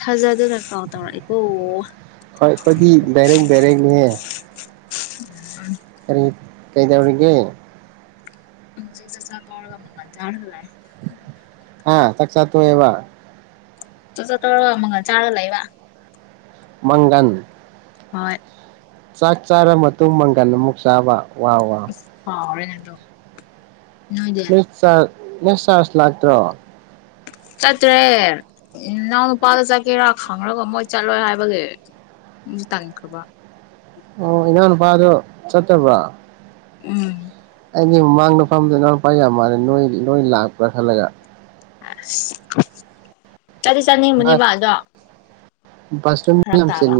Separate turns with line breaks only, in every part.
ꯊꯥꯖꯗꯅ ꯀꯥꯎ ꯇꯧꯔꯛꯏꯀꯣ
ꯑꯩꯣꯏꯗꯤ ꯕꯔꯦꯛ ꯕꯔꯦꯡꯦꯛꯅꯦ
ꯎ
ꯈꯔꯤ ꯀꯩꯗꯎꯔꯒꯦ
ꯆ ꯄꯒꯝꯕꯉ ꯆꯥꯔꯂꯦ
ꯍꯥꯥ ꯇꯁꯥꯛ ꯇ ꯑꯣꯏ
ꯇꯨꯁꯨ ꯇ ꯋꯥ ꯃꯒ ꯆꯥꯂ ꯏ ꯋꯥ
ꯃꯥꯡꯒꯟ
ꯍ
ꯆꯥꯛ ꯆꯥꯔ ꯃꯇꯨꯡ ꯃꯪꯒꯜ ꯑꯃꯨꯛ ꯆꯥꯕ ꯋꯥ ꯋꯥ
ꯍꯥꯎ ꯗꯣ
ꯆ ꯅꯁ ꯆꯥꯔꯖ ꯂꯥꯛꯇ꯭ꯔꯣ
ꯆꯠꯇ꯭ꯔꯦ ꯏꯅꯥꯎ ꯅꯨꯄꯥꯒ ꯆꯠꯀꯦꯔꯥ ꯈꯪꯔꯒ ꯃꯣꯏ ꯆꯠꯂꯣꯏ ꯍꯥꯏꯕꯒꯤꯦ ꯃꯖꯤ ꯇꯥꯅꯤꯡꯈ꯭ꯔꯕ
ꯑꯣ ꯏꯅꯥꯎ ꯅꯨꯄꯥꯗꯣ ꯆꯠꯇꯕ꯭ꯔ
ꯎꯝ
ꯑꯩꯗꯤ ꯃꯃꯥꯡꯗꯐꯝꯗ ꯏꯅꯥꯎ ꯂꯨꯄꯥ ꯌꯥꯝ ꯃꯥꯜꯂꯦ ꯅꯣꯏ ꯂꯣꯏ ꯂꯥꯛꯄ꯭ꯔꯥ ꯈꯜꯂꯒ
ꯑ ꯆꯗꯤ ꯆꯥꯅꯤꯡꯕꯅꯦꯕ ꯑꯗꯣ
ꯐꯁ
ꯐꯔꯛ ꯇꯥꯕ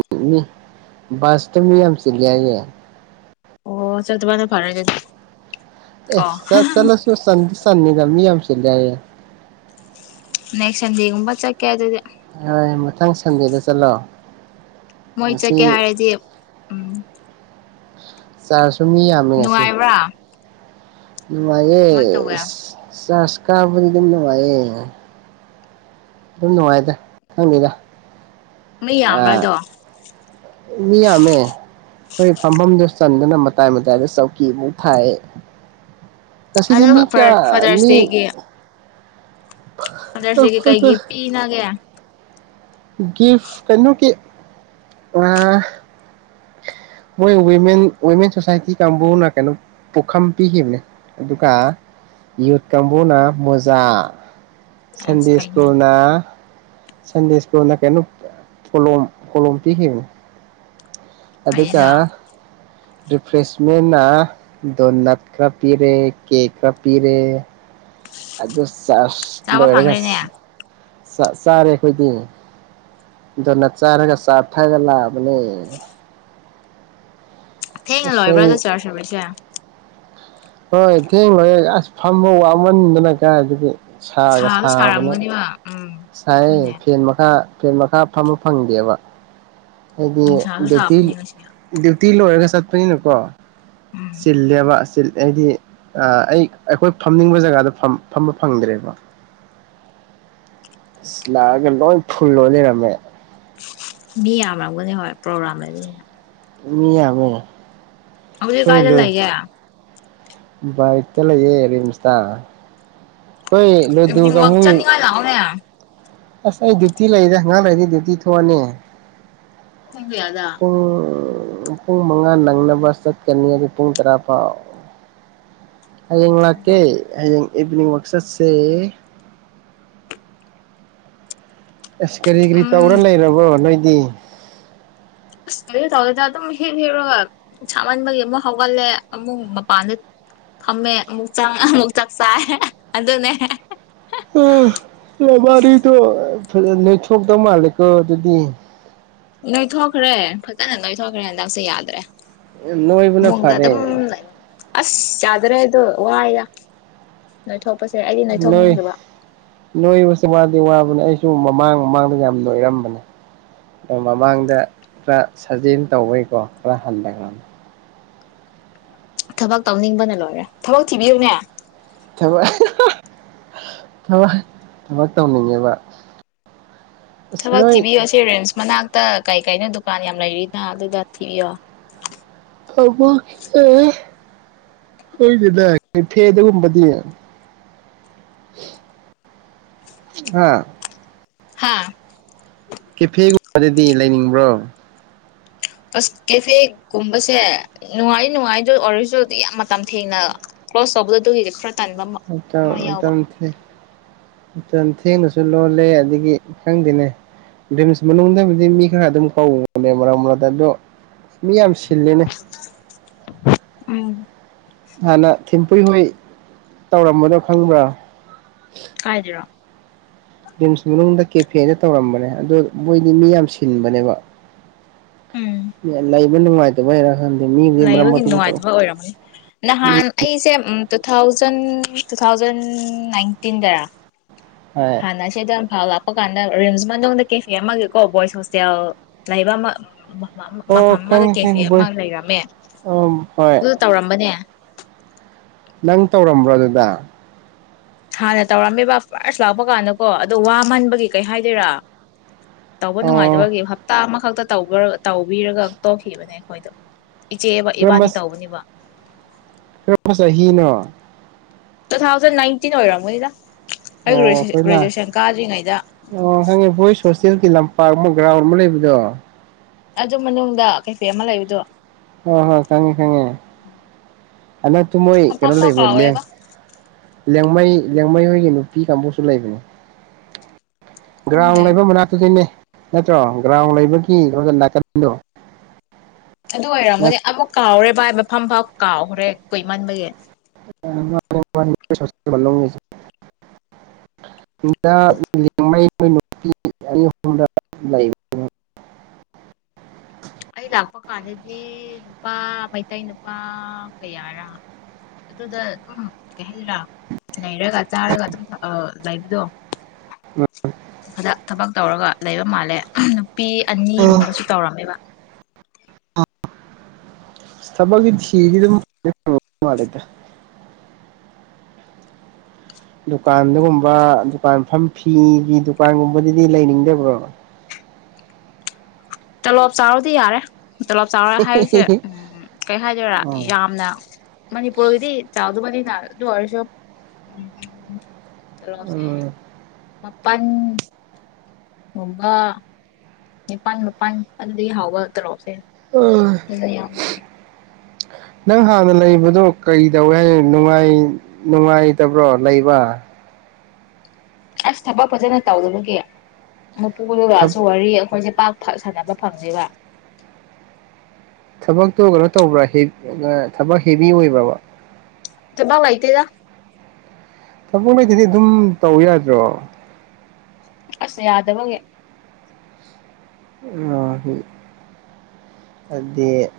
ꯕꯥꯥꯁꯇꯃꯤ ꯌꯥꯝꯁꯤꯂꯌꯦꯦ
ꯑꯣ ꯆꯠ ꯇ ꯃꯥꯅ ꯐꯔ
ꯑꯦ ꯆ ꯆꯂ ꯁ ꯁꯥꯟꯅꯤꯗꯃꯤ ꯌꯥꯝ ꯆꯂꯦ
ꯅꯦꯛꯁꯟꯖꯦꯛꯒꯨꯝꯕ ꯆꯈ ꯍꯥꯏꯗꯤ
ꯍꯣꯏ ꯃꯊꯪ ꯁꯟꯗꯦꯗ ꯆꯠꯂꯣ
ꯃꯣꯏ
ꯉꯁꯤ
ꯆꯠꯀꯦ ꯍꯥꯏꯔꯗꯤ ꯎꯝ
ꯆ ꯁꯨꯝ ꯃꯤ ꯌꯥꯝꯃꯤ ꯉꯁꯤ
ꯅꯨꯡꯉꯥꯏꯕ꯭ꯔꯥ
ꯃꯑꯦ
ꯀꯃꯥꯏꯅ ꯇꯧꯒꯦ
ꯁꯁꯀꯥꯕꯨꯔꯤꯗꯅꯚꯌꯦꯦ ꯑꯗꯨꯝ ꯅꯨꯡꯉꯥꯏꯇꯦ ꯍꯪꯉꯗ
ꯃꯤ
ꯑ
ꯌꯥꯝꯕ꯭ꯔꯥ ꯑꯗꯣ
ꯃꯤꯌꯥꯝꯃꯦ ꯍꯣꯏ ꯐꯝꯐꯝꯗꯨꯣ ꯆꯟꯗꯨꯅ ꯃꯇꯥꯏ ꯃꯇꯥꯏꯗ ꯆꯧꯀꯤ ꯃꯛ ꯊꯥꯏ
ꯑꯗꯣ
ꯀꯁꯤꯗꯤꯃꯤ ꯀꯌꯥ ꯃꯤ
ꯑꯗꯁꯒ ꯀꯥꯏꯒꯤ ꯄꯤꯅꯒ
ꯒꯤꯐ ꯀꯩꯅꯣꯒꯤ ꯃꯣꯏꯃꯦꯟ ꯋꯨꯃꯦꯟ ꯁꯣꯁꯥꯏꯇꯤ ꯀꯥꯡꯕꯨꯅ ꯀꯩꯅꯣ ꯄꯨꯈꯝ ꯄꯤꯈꯤꯕꯅꯦ ꯑꯗꯨꯒ ꯌꯨꯠ ꯀꯥꯡꯕꯨꯅ ꯃꯣꯖꯥ
ꯑꯁ
ꯁꯟꯗꯦ
ꯐꯩꯅꯦ
ꯁ꯭ꯀꯨꯜꯅꯟꯗꯦ ꯅ ꯀꯩꯅꯣ ꯐꯂꯣꯝ ꯀꯂꯣꯝ ꯄꯤꯈꯤ ꯑꯗꯨ ꯀ
ꯐꯩꯗꯣ
ꯔꯤꯐ꯭ꯔꯦꯁꯃꯦꯟꯅꯥ ꯗꯣꯅꯠ ꯈꯔ ꯄꯤꯔꯦ ꯀꯦꯛ ꯈꯔ ꯄꯤꯔꯦ ꯑꯗꯨꯗ ꯆ
ꯆꯥꯕ ꯐꯪꯈ꯭ꯔꯦꯅꯦ
ꯂꯣꯏꯔꯦꯒꯁꯤ ꯆꯥꯔꯦ ꯑꯩꯈꯣꯏꯗꯤ ꯑꯗꯨꯅ ꯆꯥꯔꯒ ꯆꯥ ꯊꯥꯏꯔ ꯂꯥꯛꯑꯕꯅꯦ
ꯊꯦꯡꯅ
ꯑꯁ ꯑꯩ
ꯂꯣꯏꯕ꯭ꯔꯥꯗ ꯆꯔꯖꯔꯁꯦ
ꯍꯣꯏ ꯊꯦꯡ ꯍ ꯍꯦ ꯑꯁ ꯐꯝꯕ ꯋꯥꯡꯃꯟꯗꯅ ꯀꯥꯏ ꯑꯗꯨꯗꯤ ꯁꯒꯦ
ꯁꯥꯁꯨ
ꯁꯕꯅꯦ
ꯁꯥꯔꯝꯒꯅꯤꯕ ꯎꯝ
ꯁꯥꯏ
ꯑꯗꯨꯅꯦ
ꯐ ꯃꯈ ꯐꯦꯠ ꯃꯈꯥ ꯐꯝꯕ ꯐꯪꯗꯦꯕ ꯍꯣ
ꯅꯨꯡꯁꯥꯁꯨ ꯁꯥꯕꯅꯦ ꯉꯁꯤ
ꯇꯤꯂꯣ ꯍꯔꯒ ꯁꯥꯠꯄꯅ ꯀꯣ
ꯎꯝ
ꯁꯤꯜꯂꯦꯋꯥꯁ ꯑꯩꯗꯤ ꯑꯩ ꯑꯩꯈꯣꯏ ꯐꯝꯅꯤꯡꯕ ꯖꯒꯥꯗ ꯐꯝꯕ ꯐꯪꯗ꯭ꯔꯦꯕ ꯑ ꯂꯥꯛꯑꯒ ꯂꯣꯏ ꯐꯨꯜꯂꯣ ꯂꯩꯔꯝꯃꯦ
ꯃꯤ ꯌꯥꯝꯔꯝꯒꯅꯤ ꯍꯣꯏ ꯄ꯭ꯔꯣꯒ꯭ꯔꯥꯝ ꯂꯩꯕꯅꯤꯅ
ꯃꯤ ꯌꯥꯕ
ꯍꯧꯖꯤ ꯀꯥꯏ ꯂꯌꯦ
ꯥꯏꯠꯇꯂꯌꯦꯦ ꯔꯔꯤꯝꯁꯇꯥ
ꯏꯚꯅꯤꯡ ꯋꯥꯋꯥꯛ ꯆꯅꯤꯡꯉ ꯂꯥꯎꯅ
ꯑꯁ ꯑꯩ ꯗ꯭ꯌꯨꯇꯤ ꯂꯩꯗꯦ ꯑꯪꯒꯥꯥꯡ ꯂꯩꯔꯤꯗꯤꯦ ꯗ꯭ꯌꯨꯇꯤ ꯊꯣꯛꯑꯅꯤ
ꯄꯨꯡ ꯀꯌꯥꯗ
ꯑ ꯄꯨꯡ ꯃꯉꯥ ꯅꯪꯅꯕ ꯆꯠꯀꯅꯤ ꯑꯗꯨ ꯄꯨꯡ ꯇꯔꯥ ꯐꯥꯎ ꯑꯀꯦ ꯏꯗꯤꯅꯤꯡ ꯃꯛꯁꯠꯁꯦ ꯑꯁ ꯀꯔꯤ ꯀꯔꯤ
ꯎꯝ
ꯇꯧꯔ ꯂꯩꯔꯕꯣ ꯅꯣꯏ [unintelligible]
ꯀꯩꯁꯨ ꯇꯧꯗꯦꯗ ꯑꯗꯨꯝ ꯍꯤꯞ ꯍꯤꯞꯕꯒ ꯁꯥꯃꯟꯕꯒꯤ ꯑꯃꯨꯛ ꯍꯧꯒꯠꯂꯦ ꯑꯃꯨꯛ ꯃꯄꯥꯟꯗ ꯐꯝꯃꯦ ꯑꯃꯨꯛ ꯆꯪꯉ ꯑꯃꯨꯛ ꯆꯥꯛ ꯆꯥꯏ ꯑꯗꯨꯅꯦ꯫
ꯑ ꯅꯕꯥꯅꯤꯗꯣ ꯐꯖ ꯅꯣꯏꯊꯣꯛꯇ ꯃꯥꯂꯦꯀꯣ ꯑꯗꯨꯗꯤ꯫
ꯅꯣꯏꯊꯣꯛꯈ꯭ꯔꯦ ꯐꯖꯅ ꯅꯣꯏꯊꯣꯛꯈ꯭ꯔꯦ ꯍꯟꯗꯛꯁꯦ ꯌꯥꯗ꯭ꯔꯦ꯫
ꯅꯣꯏꯕꯅ
ꯐꯃꯨꯡꯗ
ꯐꯔꯦ꯫
ꯑꯗꯨꯝ ꯂꯩꯕ ꯑꯁ ꯌꯥꯥꯗ꯭ꯔꯦꯗꯣ ꯋꯥꯏꯗ ꯅꯣꯏꯊꯣꯛ
ꯅꯣꯏ ꯅꯣꯏꯕꯁꯤ ꯋꯥꯗꯤ ꯋꯥ ꯑꯗꯨꯅꯦ ꯑꯩꯖꯨ ꯃꯃꯥꯡ ꯃꯃꯥꯡꯗ ꯌꯥꯝ ꯅꯣꯏꯔꯝꯕꯅꯦ ꯃꯃꯥꯡꯗ ꯈꯔ ꯁꯥꯖꯦꯟ ꯇꯧꯕꯩꯀꯣ ꯈꯔ ꯍꯟꯗꯔꯝꯃꯦ꯫
ꯊꯕꯛ ꯇꯧꯅꯤꯡꯕꯅ ꯂꯣꯏꯔꯦ ꯊꯕꯛ ꯊꯤꯕꯤꯌꯨꯅꯦ꯫
ꯊꯕꯛ ꯊꯕꯛ ꯊꯕꯛ ꯇꯧꯅꯤꯡꯉꯦꯕ꯫ ꯑꯁ
ꯊꯕꯛ
ꯅꯣꯏ
ꯇꯤꯕꯤꯑꯣ ꯑꯁꯤ ꯔꯤꯝꯁ ꯃꯅꯥꯛ ꯇ ꯀꯩ ꯀꯩꯅꯣ ꯗꯨꯀꯥꯟ ꯌꯥꯝ ꯂꯩꯔꯤꯅ ꯑꯗꯨꯗ ꯊꯤꯕꯤꯌꯣ꯫
ꯊꯕꯛ ꯁꯦ ꯈꯪꯗꯦꯅꯦ ꯀꯦꯐꯦꯗꯒꯨꯝꯕꯗꯤ ꯑꯥ
ꯍꯥꯥ꯫
ꯀꯦꯐꯦꯒꯨꯝꯕꯗꯗꯤ ꯂꯩꯅꯤꯡꯕ꯭ꯔꯣ꯫
ꯑꯁ ꯀꯦꯐꯦꯒꯨꯝꯕꯁꯦ ꯅꯨꯡꯉꯥꯏ ꯅꯨꯡꯉꯥꯏꯗꯣꯏ ꯑꯣꯏꯔꯖꯨ ꯌꯥꯝ ꯃꯇꯝ ꯊꯦꯡꯅ ꯀ꯭ꯂꯣꯖ ꯇꯧꯕꯗꯣ ꯑꯗꯨꯒꯤꯗꯤ ꯈꯔ ꯇꯟꯕ
[unintelligible]
ꯑꯃ ꯌꯥꯎꯕ
ꯃꯇꯝ ꯊꯦꯡꯅꯁꯨ ꯂꯣꯜꯂꯦ ꯑꯗꯨꯗꯒꯤ ꯈꯪꯗꯦꯅꯦ ꯔꯤꯝꯁ ꯃꯅꯨꯡꯗꯕꯨꯗꯤ ꯃꯤ ꯈꯔ ꯑꯗꯨꯝ ꯀꯧꯕꯅꯦ ꯃꯔꯛ ꯃꯔꯛꯇ ꯑꯗꯣ ꯃꯤ ꯌꯥꯝ ꯁꯤ ꯁꯤꯜꯂꯤꯅꯦ꯫
ꯎꯝ꯫
ꯍꯥꯟꯅ ꯊꯤꯝ ꯍꯨꯏ ꯍꯣꯏ ꯇꯧꯔꯝꯕꯗꯣ ꯈꯪꯕ꯭ꯔꯥ꯫
ꯀꯥꯏꯗꯔꯣ꯫
ꯔꯤꯝꯁ ꯃꯅꯨꯡꯗ ꯀꯦꯐꯦꯗ ꯇꯧꯔꯝꯕꯅꯦ ꯑꯗꯣ ꯃꯣꯏꯗꯤ ꯃꯤ ꯌꯥꯝ ꯁꯤꯟꯕꯅꯦꯕ꯫
ꯎꯝ
[unintelligible] ꯃꯣꯏ ꯅꯨꯉꯥꯏꯇꯕꯩꯔ ꯈꯡꯗꯦ
ꯂꯩꯕꯒꯤ ꯅꯨꯡꯉꯥꯏꯇꯕ ꯑꯣꯏꯔꯝꯃꯅꯤ
ꯃꯤ
ꯅꯍꯥꯟ ꯑꯩꯁꯦ ꯎꯝ ꯇꯨ ꯊꯥꯎꯖꯟ ꯇꯨ ꯊꯥꯎꯖꯟ ꯅꯥꯏꯟꯇꯤꯟꯗꯔ
ꯍꯥꯏ
ꯍꯥꯟꯅ ꯁꯤꯗ ꯏꯝꯐꯥꯜ ꯂꯥꯛꯄ ꯀꯥꯟꯗ ꯔꯤꯝꯁ ꯃꯅꯨꯡꯗ ꯀꯦꯐꯦ ꯑꯃꯒꯤꯀꯣ ꯕꯣꯏꯁ ꯍꯣꯁꯇꯦꯜ ꯂꯩꯕ ꯑꯃ ꯃ
ꯑꯣ
ꯃꯐꯝ ꯑꯃꯗ
ꯈꯪꯉꯦ
ꯀꯦꯐꯦ
ꯈꯪꯉꯦ
ꯑꯃ
ꯕꯣꯏ
ꯂꯩꯔꯝꯃꯦ
ꯑꯣ ꯍꯣꯏ
ꯑꯗꯨ ꯇꯧꯔꯝꯕꯅꯦ꯫
ꯅꯪ ꯇꯧꯔꯝꯕ꯭ꯔꯣ ꯑꯗꯨꯗ꯫
ꯍꯥꯟꯅ ꯇꯧꯔꯝꯃꯦꯕ ꯐꯥꯔꯁ ꯂꯥꯛꯄ ꯀꯥꯟꯗꯀꯣ ꯑꯗꯣ ꯋꯥꯃꯟꯕꯒꯤ ꯀꯩ ꯍꯥꯏꯗꯣꯏꯔꯥ ꯇꯧꯕ
ꯑꯣ
ꯅꯨꯡꯉꯥꯏꯇꯕꯒꯤ ꯍꯞꯇꯥ ꯑꯃꯥ ꯈꯛꯇꯇꯧꯒꯔ ꯇꯧꯕꯤꯔꯒ ꯇꯣꯛꯈꯤꯕꯅꯦ ꯑꯩꯈꯣꯏꯗꯣ꯫ ꯏꯆꯦ
ꯀꯔꯝꯕ
ꯏꯕꯥꯅꯤ ꯇꯧꯕꯅꯦꯕ꯫
ꯀꯔꯝꯕ ꯆꯍꯤꯅꯣ꯫
ꯇꯨ ꯊꯥꯎꯖꯟ ꯅꯥꯏꯟꯇꯤꯟ ꯑꯣꯏꯔꯝꯒꯅꯤꯗ ꯑꯩ
ꯑꯣ ꯑꯈꯣꯏꯅ
ꯒ꯭ꯔꯦꯖꯨꯑꯦꯁꯟ ꯀꯥꯗ꯭ꯔꯤꯉꯩꯗ
ꯑꯣ ꯈꯪꯉꯦ ꯕꯣꯏꯁ ꯍꯣꯁꯇꯦꯜꯒꯤ ꯂꯝ ꯄꯥꯛꯄ ꯒ꯭ꯔꯥꯎꯟ ꯑꯃ ꯂꯩꯕꯗꯣ
ꯑꯗꯨ ꯃꯅꯨꯡꯗ ꯀꯦꯐꯦ ꯑꯃ ꯂꯩꯕꯗꯣ
ꯑ ꯍ ꯈꯪꯉꯦ ꯈꯪꯉꯦ ꯍꯟꯗꯛ ꯇꯨ ꯃꯣꯏ ꯀꯩꯅꯣ
ꯃꯐꯝꯐꯥꯎ
ꯂꯩꯕ ꯂꯦꯡ
ꯀꯥꯎꯔꯦꯕ
ꯂꯦꯡꯃꯥꯏ ꯂꯦꯡꯃꯩ ꯍꯣꯏꯒꯤ ꯅꯨꯄꯤ ꯀꯥꯡꯕꯨꯁꯨ ꯂꯩꯕꯅꯦ
ꯈꯪꯗꯦ
ꯒ꯭ꯔꯥꯎꯟꯗꯒ ꯃꯅꯥꯛꯇꯗꯩꯅꯦ ꯅꯠꯇ꯭ꯔꯣ ꯒ꯭ꯔꯥꯎ ꯂꯩꯕꯒꯤ ꯅꯥꯀꯟꯗꯣ
ꯑꯗꯨ ꯑꯣꯏꯔꯝꯒꯅꯤ ꯑꯃꯨꯛ ꯀꯥꯎꯔꯦ ꯚꯥꯏꯕ ꯐꯝ ꯐ ꯀꯥꯎꯒ꯭ꯔꯦ ꯀꯨꯏꯃꯟꯕꯒꯤ
ꯑꯟꯏꯟꯇꯦꯜꯂꯤꯖꯦꯕꯜ
ꯑꯩ ꯂꯥꯛꯄ ꯀꯥꯟꯗꯗꯤ ꯅꯨꯄꯥ ꯃꯩꯇꯩ ꯅꯨꯄꯥ ꯀꯌꯥꯔꯥ ꯑꯗꯨꯗ ꯑꯗꯨꯝ ꯀꯩ ꯍꯥꯏꯗꯔꯥ ꯂꯩꯔꯒ ꯆꯥꯔꯒ ꯑꯗꯨꯝ ꯊꯑ ꯂꯩꯕꯗꯣ ꯑꯗ ꯊꯕꯛ ꯇꯧꯔꯒ ꯂꯩꯕ ꯃꯥꯜꯂꯦ ꯄꯤ ꯑꯅꯤꯒꯨꯝꯕꯁꯨ ꯇꯧꯔꯝꯃꯦꯕ
ꯐꯁ ꯊꯕꯛꯇꯤ ꯊꯤꯒꯤ ꯑꯟꯏꯟꯇꯦꯜꯂꯤꯖꯦꯕꯜ ꯃꯥꯜꯂꯤꯗ ꯗꯨꯀꯥꯟꯗꯒꯨꯝꯕ ꯗꯨꯀꯥꯟ ꯐꯝ ꯐꯤꯒꯤ ꯗꯨꯀꯥꯟꯒꯨꯝꯕꯗꯗꯤ ꯂꯩꯅꯤꯡꯗꯕ꯭ꯔꯣ
ꯇꯣꯂꯣꯞ ꯆꯥꯎꯔꯗꯤ ꯌꯥꯔꯦ ꯇꯣꯂꯞ ꯆꯥꯎꯔ ꯍꯥꯏꯔꯤꯁꯦ ꯎꯝ ꯀꯩ ꯍꯥꯏꯗꯣꯏꯔꯥ
ꯎꯝ
ꯌꯥꯝꯅ ꯃꯅꯤꯄꯨꯔꯒꯤꯗꯤ ꯆꯥꯎꯗꯃꯅꯤ ꯗꯨ ꯑꯣꯏꯔꯁꯨ ꯎꯝ ꯇꯣꯂꯣꯞꯁꯦ ꯃꯥꯄꯟ ꯨꯒꯨꯝꯕ ꯅꯤꯄꯥꯜ ꯃꯥꯄꯟ ꯑꯗꯨꯗꯒꯤ ꯍꯥꯎꯕ ꯇꯧꯂꯣꯞꯁꯦ ꯌꯥꯝꯃꯤꯍꯦ
ꯅꯪ ꯍꯥꯟꯅ ꯂꯩꯕꯗꯣ ꯀꯔꯤ ꯇꯧꯌꯦ ꯍꯥꯏꯅꯣ ꯅꯨꯡꯉꯥꯏ ꯅꯨꯡꯉꯥꯏꯇꯕ꯭ꯔꯣ ꯂꯩꯕ
ꯑꯁ ꯊꯕꯛ ꯐꯖꯅ ꯇꯧꯗꯕꯒꯤ ꯃꯄꯨꯗꯨꯒꯥꯁꯨ ꯋꯥꯔꯤ ꯑꯩꯈꯣꯏꯁꯦ ꯄꯥꯛ ꯐ ꯁꯥꯟꯅꯕ ꯐꯪꯗꯦꯕ
ꯊꯕꯛꯇꯣ ꯀꯩꯅꯣ ꯇꯧꯕ꯭ꯔꯥ ꯍꯦ ꯊꯕꯛ ꯍꯦꯚꯤ ꯑꯣꯏꯕ꯭ꯔꯕ
ꯊꯕꯛ ꯂꯩꯇꯦꯗ
ꯊꯕꯛ ꯂꯩꯇꯗꯤ ꯑꯗꯨꯝ ꯇꯧ ꯌꯥꯗ꯭ꯔꯣ
ꯑꯁ ꯌꯥꯗꯕꯒꯤ
ꯑ ꯑꯗꯗꯤ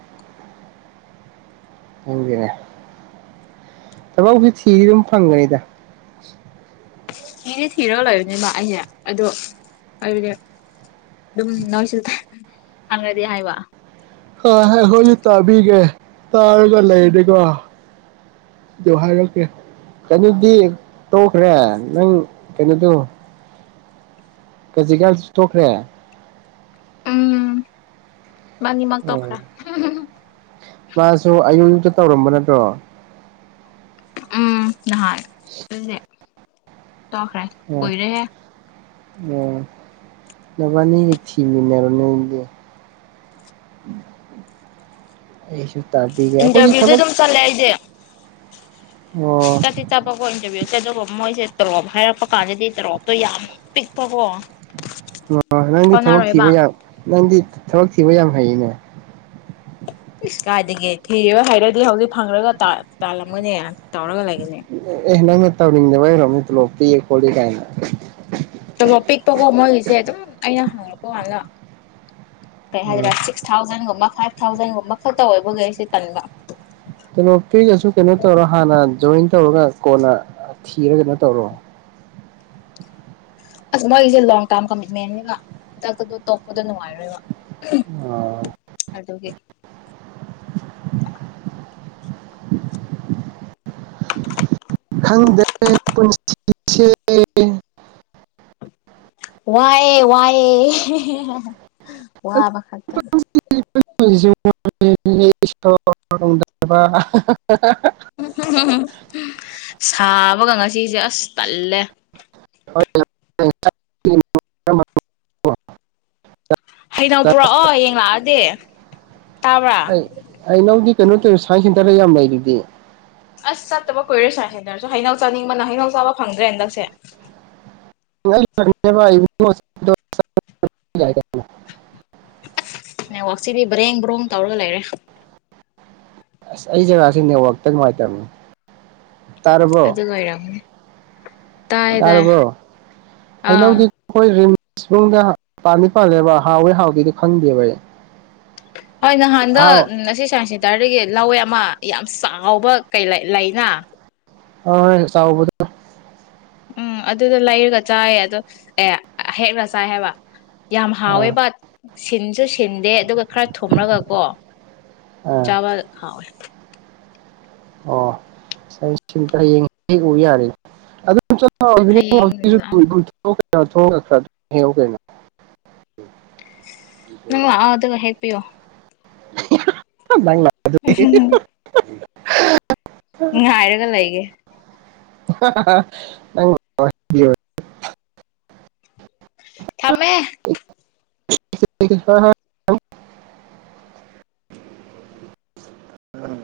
ꯄꯨꯡꯗꯤꯅꯦ ꯊꯕꯛ ꯇꯤ ꯊꯤꯗꯤ ꯑꯗꯨꯝ ꯐꯪꯒꯅꯤꯗ
ꯊꯤꯗꯤ ꯊꯤꯔꯒ ꯂꯩꯕꯅꯤꯕ ꯑꯩꯁꯦ ꯑꯗꯣ ꯍꯥꯏꯕꯗꯤ ꯑꯗꯨꯝ ꯅꯣꯏꯁꯨ ꯈꯪꯒꯗꯤ ꯍꯥꯏꯕ
ꯍꯣꯏ ꯍꯣꯏ ꯍꯣꯏ ꯑꯩꯈꯣꯏꯁꯨ ꯇꯥꯕꯤꯒꯦ ꯇꯥꯔꯒ ꯂꯩꯔꯗꯤꯀꯣ ꯑꯗꯨ ꯍꯥꯏꯔꯛꯀꯦ ꯀꯩꯅꯣꯗꯤ ꯇꯣꯛꯈ꯭ꯔꯦ ꯅꯪ ꯀꯩꯅꯣꯗꯣ ꯀꯖꯤꯛꯀꯥꯟꯁꯨ ꯇꯣꯛꯈ꯭ꯔꯦ
ꯎꯝ ꯏꯕꯥꯅꯤꯃꯛ
ꯎꯝ
ꯇꯣꯛꯈ꯭ꯔꯦ
ꯃꯥꯁꯨ ꯑꯌꯨ ꯇ ꯇꯧꯔꯝꯕ ꯅꯠꯇ꯭ꯔꯣ
ꯎꯝ ꯅꯍꯥꯟ ꯑꯗꯨꯅꯦ ꯇꯣꯛꯈ꯭ꯔꯦ ꯀꯨꯏꯔꯦꯍꯦ
ꯑꯣ ꯃꯥꯕꯅꯤ ꯊꯤꯃꯤꯅꯤꯔ [unintelligible]
ꯏꯟꯇꯔꯚꯤꯌꯨꯗꯤ ꯑꯗꯨꯝ ꯆꯠꯂꯦ ꯑꯩꯗꯤ꯫
ꯑꯣ
ꯆꯠꯇꯤ ꯆꯠꯄ ꯀꯣ ꯏꯟꯇꯔꯚꯤꯌꯨꯖꯦ ꯑꯗꯨꯕꯨ ꯃꯣꯏꯖꯦ ꯇꯣꯔꯣꯞ ꯍꯥꯏꯔꯛꯄ ꯀꯥꯟꯗꯗꯤ ꯇꯣꯔꯣꯞꯇꯣ ꯌꯥꯝ ꯄꯤꯛꯄꯀꯣ꯫
[unintelligible] ꯅꯪꯗꯤ ꯊꯕꯛ
ꯀꯣꯟꯅꯔꯣꯏꯕ
ꯊꯤꯕ ꯌꯥꯝ ꯅꯪꯗꯤ ꯊꯕꯛ ꯊꯤꯕ ꯌꯥꯝ ꯍꯩꯅꯦ꯫
ꯏꯁ ꯀꯥꯏꯗꯒꯤ ꯊꯤ ꯍꯥꯏꯔꯗꯤ ꯍꯧꯖꯤꯛ ꯐꯪꯈ꯭ꯔꯒ ꯇꯥ ꯇꯥꯜꯂꯝꯃꯅꯤ ꯇꯧꯔꯒ ꯂꯩ
ꯑꯦ ꯅꯣꯅ ꯇꯧꯅꯤꯡꯗꯕꯩ ꯑꯣꯏꯔꯝꯅꯤ ꯇꯣꯂꯣꯞ ꯄꯤ ꯈꯣꯠꯂꯤ ꯀꯥꯏꯅ꯫
ꯇꯣꯂꯣꯞ ꯄꯤꯛꯄꯀꯣ ꯃꯣꯏꯒꯤꯁꯦ ꯑꯗꯨꯝ [unintelligible] ꯀꯩ
ꯑ
ꯍꯥꯏꯒꯗꯔꯥ ꯁꯤꯛꯁ ꯊꯥꯎꯖꯟꯒꯨꯝꯕ ꯐꯥꯏꯞ ꯊꯥꯎꯖꯟꯒꯨꯝꯕ ꯈꯛꯇ ꯑꯣꯏꯕꯒꯤ ꯑꯩꯁꯤ ꯇꯟꯕ꯫
ꯇꯣꯂꯣꯞ ꯄꯤꯔꯒꯁꯨ ꯀꯩꯅꯣ ꯇꯧꯔꯣ ꯍꯥꯟꯅ ꯖꯣꯏꯟ ꯇꯧꯔꯒ ꯀꯣꯟꯅ ꯊꯤꯔꯒ [unintelligible] ꯇꯧꯔꯣ꯫
ꯑꯁ ꯃꯣꯏꯒꯤꯁꯦ ꯂꯣꯡ ꯇꯥꯝ ꯀꯃꯤꯠꯃꯦꯟꯅꯤꯅ ꯈꯨꯗꯛꯇꯗꯨ ꯇꯣꯛꯄꯗꯣ ꯅꯨꯡꯉꯥꯏꯔꯣꯏꯕ꯫ ꯑꯗꯨꯒꯤ
[unintelligible] [unintelligible] [unintelligible]
ꯋꯥꯑꯦ ꯋꯥꯑꯦ [unintelligible] ꯋꯥꯕ ꯈꯛꯇ
[unintelligible]
[unintelligible] ꯁꯥꯕꯒ ꯉꯁꯤꯁꯦ ꯑꯁ ꯇꯜꯂꯦ꯫
[unintelligible]
ꯍꯩꯅꯧ ꯄꯨꯔꯛꯑꯣ ꯍꯌꯦꯡ ꯂꯥꯛꯑꯗꯤ ꯇꯥꯕ꯭ꯔꯥ꯫
ꯑꯩ ꯍꯩꯅꯧꯗꯤ ꯀꯩꯅꯣ ꯇꯧ ꯁꯥꯢꯟ ꯁꯦꯟꯇꯔꯗ ꯌꯥꯝ ꯂꯩꯗꯨꯗꯤ꯫
ꯑꯁ ꯆꯠꯇꯕ ꯀꯨꯏꯔꯦ ꯁꯥꯏ ꯁꯦꯟꯇꯔꯁꯨ ꯍꯩꯅꯧ ꯆꯥꯅꯤꯡꯕꯅ ꯍꯩꯅꯧ ꯆꯥꯕ ꯐꯪꯗ꯭ꯔꯦ ꯍꯟꯗꯛꯁꯦ꯫
[unintelligible]
ꯅꯦꯠꯋꯥꯛꯁꯤꯗꯤ ꯕ꯭ꯔꯦꯡ ꯕ꯭ꯔꯣꯛ ꯇꯧꯔꯒ ꯂꯩꯔꯦ꯫
ꯑꯁ ꯑꯩ ꯖꯒꯥꯁꯤ ꯅꯦꯠꯋꯥꯛꯇ ꯅꯨꯡꯉꯥꯏꯇꯃꯤ꯫
ꯑꯗꯨ ꯑꯣꯢꯔꯝꯅꯤ꯫
ꯇꯥꯔꯕꯣ
ꯑꯥ
ꯍꯩꯅꯧꯗꯤ ꯈꯣꯏ ꯌꯨꯝꯗ ꯄꯥꯟꯗꯤ ꯄꯥꯜꯂꯦꯕ ꯍꯥꯎꯋꯦ ꯍꯥꯎꯗ꯭ꯔꯤꯔꯥ ꯈꯪꯗꯦꯕ ꯑꯩ꯫
ꯍꯣꯏ ꯅꯍꯥꯟꯗꯣ
ꯑꯍꯥꯎ
ꯉꯁꯤ ꯁꯥꯏꯟꯁ ꯁꯦꯟꯇꯔꯗꯒꯤ ꯂꯧꯋꯦ ꯑꯃ ꯌꯥꯝ ꯆꯥꯎꯕ ꯀꯩ ꯂꯩ ꯂꯩꯅ
ꯑ ꯍꯣꯏꯅꯦ ꯆꯥꯎꯕ [unintelligible]
ꯎꯝ ꯑꯗꯨꯗ ꯂꯩꯔꯒ ꯆꯥꯏꯌꯦ ꯑꯗꯣ ꯑꯦ ꯍꯦꯛꯂ ꯆꯥꯏ ꯍꯥꯏꯕ꯫ ꯌꯥꯝ ꯍꯥꯎꯋꯦ
ꯑꯥ
ꯕꯠ ꯁꯤꯟ ꯁꯨ ꯁꯤꯟꯗꯦ ꯑꯗꯨꯒ ꯈꯔ ꯊꯣꯂꯒ ꯀꯣ
ꯑꯥ
ꯆꯥꯕ ꯈꯋꯣꯏ
ꯑꯣ ꯁꯤꯇ ꯌꯦꯡ ꯍꯦꯛ ꯎ ꯌꯥꯔ
ꯍꯌꯦꯡ ꯂꯥꯛꯑꯣ
[unintelligible] ꯊꯣꯡ꯭ꯔ ꯍꯦꯡꯉꯧ ꯀꯩꯅꯣ
ꯎꯪ ꯑꯗꯨ ꯍꯦꯄꯤꯤꯌꯣ
ꯂꯥ
ꯎꯝ ꯍꯥꯏꯔꯒ ꯂꯩꯒꯦ
[unintelligible]
ꯊꯃꯦ
[unintelligible]